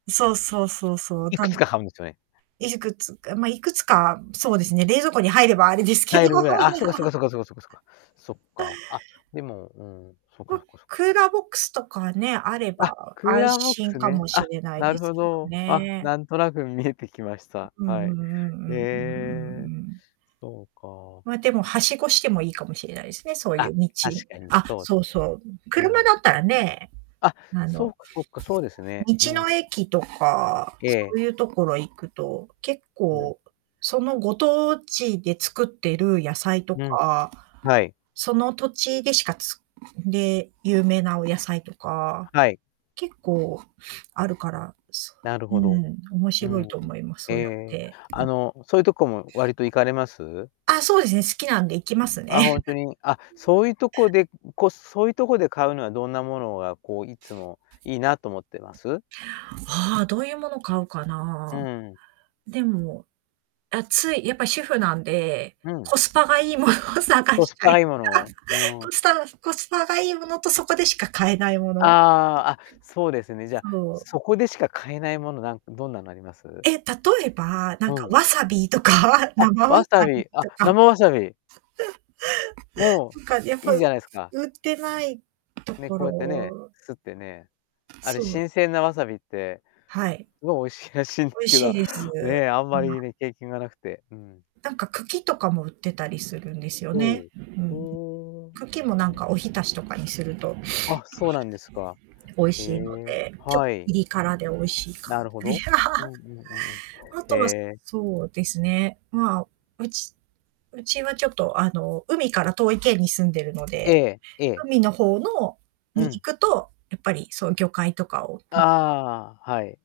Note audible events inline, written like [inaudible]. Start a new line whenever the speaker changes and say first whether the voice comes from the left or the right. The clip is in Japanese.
right: そうそうそうそう、
left: いく
right: た
left: つ
right: ん
left: か買うんですよね？
right: いくつかまいくつか、そうですね、冷蔵庫に入ればあれですけど。
left: 入るぐらい、あ、そっかそっか
right: [laughs]
left: そっかそっかそっかそっか。そっか、あ、でも、うん、そっか
right: ま、
left: そっかそっ
right: ク
left: か。
right: ーラーボックスとかね、あれ
left: あ、
right: ば
left: クー
right: 安
left: ラーボック
right: 心
left: ス
right: か
left: ね。
right: もし
left: あ、
right: れない
left: な
right: で
left: る
right: す
left: ほ
right: けど
left: ど。あ、
right: ね。
left: なんとなく見えてきました。
right: うんうんう
left: は
right: ん
left: い。
right: うんう
left: え
right: ん
left: え、
right: うんうん。
left: そうか。
right: まあ、でも梯子してもいいかもしれないですね、そうい
left: あ、
right: う道。
left: 確かに
right: あ、
left: そうで
right: そう
left: す
right: そ
left: ね。
right: う。
left: う
right: 車
left: ん。
right: だったらね、
left: あ、
right: あ
left: そっ
right: の、
left: かそっか、そうですね。
right: 道
left: う
right: の
left: ん。
right: 駅とか、
left: え
right: そう
left: え。
right: いうところ行くと、結
left: うん。
right: 構、そのご当地で作ってる野菜と
left: うん。
right: か、
left: はい。
right: その土地でしかつで有名なお野菜とか、
left: はい。
right: 結構あるから、そ、
left: なる
right: う
left: ほど。
right: ん、面
left: う
right: 白い
left: ん、
right: と思います、
left: え
right: そうやっ
left: え、
right: て。
left: あ
right: うん。
left: の、そういうとこも割と行かれます？
right: あ、そうですね、好きなんで行きますね。
left: あ、本
right: う
left: 当に、あ、
right: ん。
left: そういうとこで、こ、そういうとこで買うのはどんなものがこういつもいいなと思ってます？
right: ああ、どういうもの買うか
left: う
right: な。
left: ん。
right: でも、あ、つい、やっぱ主婦なんで、
left: うん。
right: コスパがいいものを探
left: コ
right: し
left: ス
right: た
left: パ
right: い。
left: がいいもの、うん。
right: こすたばコスパがいいものとそこでしか買えないも
left: あ
right: の。
left: あ、あ、そうですね。じゃあ、
right: そう。
left: そこでしか買えないものなんどんなのあります？
right: え、例えば、なんか
left: うん。
right: わさびとか、
left: あ、
right: 生わ
left: わ
right: さ
left: さ
right: び
left: び、あ、
right: とか。
left: 生わさび。
right: [laughs]
left: も
right: なんか、やっ
left: う、
right: ぱ、
left: いいじゃないですか？
right: 売ってないと
left: ね、
right: こ
left: こうやってね、
right: ろ。
left: すってね、あれ
right: そう。
left: 新鮮なわさびって、
right: はい。
left: すごい美味しいらしいんで
right: 美味
left: すけ
right: しい
left: ど、
right: です。
left: ね、あん
right: う
left: ま
right: ん。
left: りね、経験がなくて、うん。
right: なんか茎とかも売ってたりするんですよ
left: ほ
right: ね。
left: う、
right: う
left: う
right: ん。
left: ーん、
right: 茎もな
left: う
right: ん
left: ん。
right: かお浸しとかにすると、
left: あ、そうなんですか。
right: 美味
left: え
right: しいの
left: え、
right: で、ちょっ
left: は
right: とピ
left: い。
right: リ辛で美味しいか。
left: なるほど。う
right: [laughs]
left: んうんうんう
right: あ
left: ん。へ
right: とは、
left: え。
right: そうですね、まあうちうちはちょっとあの、海から遠い県に住んでるの
left: え
right: で、
left: え、ええ。
right: 海の方の
left: う
right: に行
left: ん。
right: くと、やっぱりそういう魚介とかを見て
left: ああ、はい。